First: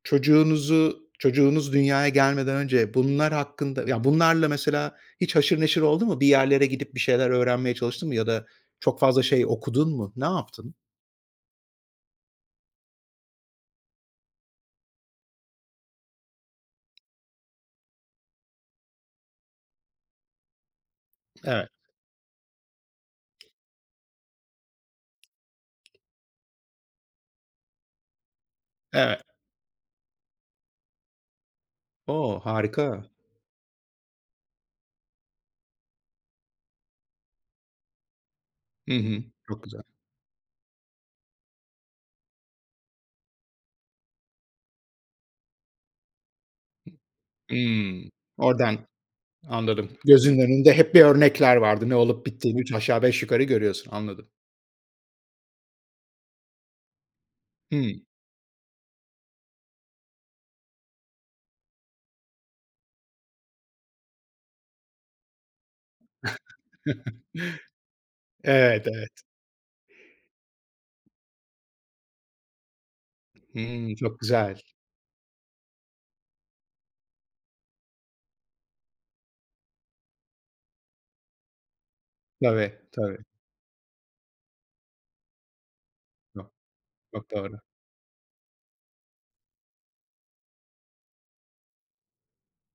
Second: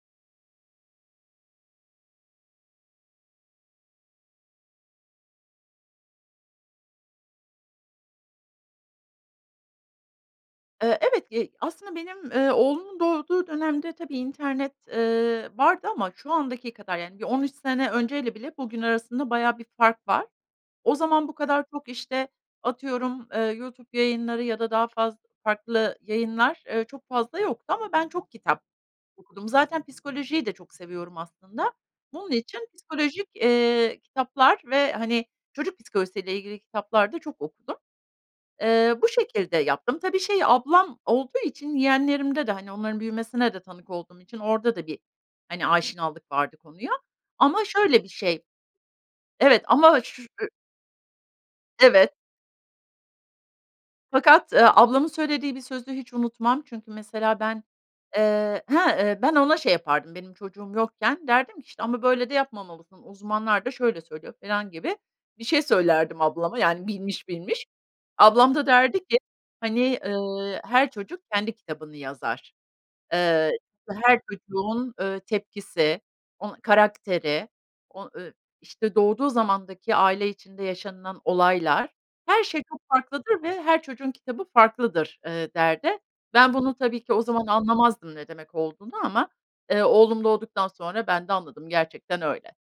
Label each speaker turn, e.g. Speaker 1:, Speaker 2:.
Speaker 1: Çocuğunuzu çocuğunuz dünyaya gelmeden önce bunlar hakkında ya, bunlarla mesela hiç haşır neşir oldun mu? Bir yerlere gidip bir şeyler öğrenmeye çalıştın mı? Ya da çok fazla şey okudun mu? Ne yaptın?
Speaker 2: Iıı, evet, eee, aslında benim, eee, oğlumun doğduğu dönemde, tabii, internet, eee, vardı ama şu andaki kadar yani, bir 13 sene önceyle bile bugün arasında bayağı bir fark var. O zaman bu kadar
Speaker 1: Evet.
Speaker 2: çok, işte, atıyorum, eee, YouTube yayınları ya da daha faz farklı yayınlar, ııı, çok fazla yoktu ama ben çok kitap
Speaker 1: Evet.
Speaker 2: okudum. Zaten psikolojiyi de çok seviyorum aslında. Bunun
Speaker 1: O,
Speaker 2: için
Speaker 1: harika.
Speaker 2: psikolojik, eee, kitaplar ve, hani, çocuk psikolojisiyle ilgili kitaplar da çok okudum.
Speaker 1: Hı
Speaker 2: Eee, bu
Speaker 1: hı,
Speaker 2: şekilde
Speaker 1: çok güzel.
Speaker 2: yaptım. Tabii şey, ablam olduğu için yeğenlerimde de hani onların büyümesine de tanık olduğum için orada da bir, hani, aşinalık vardı konuya.
Speaker 1: Hı.
Speaker 2: Ama şöyle bir
Speaker 1: Imm.
Speaker 2: şey
Speaker 1: Oradan
Speaker 2: Evet
Speaker 1: Anladım.
Speaker 2: ama ş
Speaker 1: Gözünün
Speaker 2: ı
Speaker 1: önünde hep bir örnekler vardı, ne
Speaker 2: Evet.
Speaker 1: olup bittiğini üç aşağı beş yukarı görüyorsun, anladım.
Speaker 2: Fakat, ııı, ablamın söylediği bir sözü hiç unutmam, çünkü mesela ben,
Speaker 1: Hımm.
Speaker 2: eee Hı, ııı, ben ona şey yapardım, benim çocuğum yokken derdim ki, işte, "Ama böyle de yapmamalısın, uzmanlar da şöyle söylüyor." falan gibi bir şey söylerdim ablama, yani, bilmiş bilmiş. Ablam da
Speaker 1: Evet,
Speaker 2: derdi ki,
Speaker 1: evet.
Speaker 2: hani, ııı, "her çocuk kendi kitabını yazar. Eee
Speaker 1: Hımm, çok
Speaker 2: her
Speaker 1: güzel.
Speaker 2: çocuğun ııı tepkisi, onu karakteri, o ııı, i işte, doğduğu zamandaki aile içinde yaşanılan olaylar, her şey
Speaker 1: Tabii,
Speaker 2: çok
Speaker 1: tabii.
Speaker 2: farklıdır ve her çocuğun kitabı farklıdır." eee, derdi.
Speaker 1: Ço
Speaker 2: Ben bunu tabii ki o
Speaker 1: çok
Speaker 2: zaman
Speaker 1: doğru.
Speaker 2: anlamazdım ne demek olduğunu ama, eee, oğlum doğduktan sonra ben de anladım, gerçekten öyle.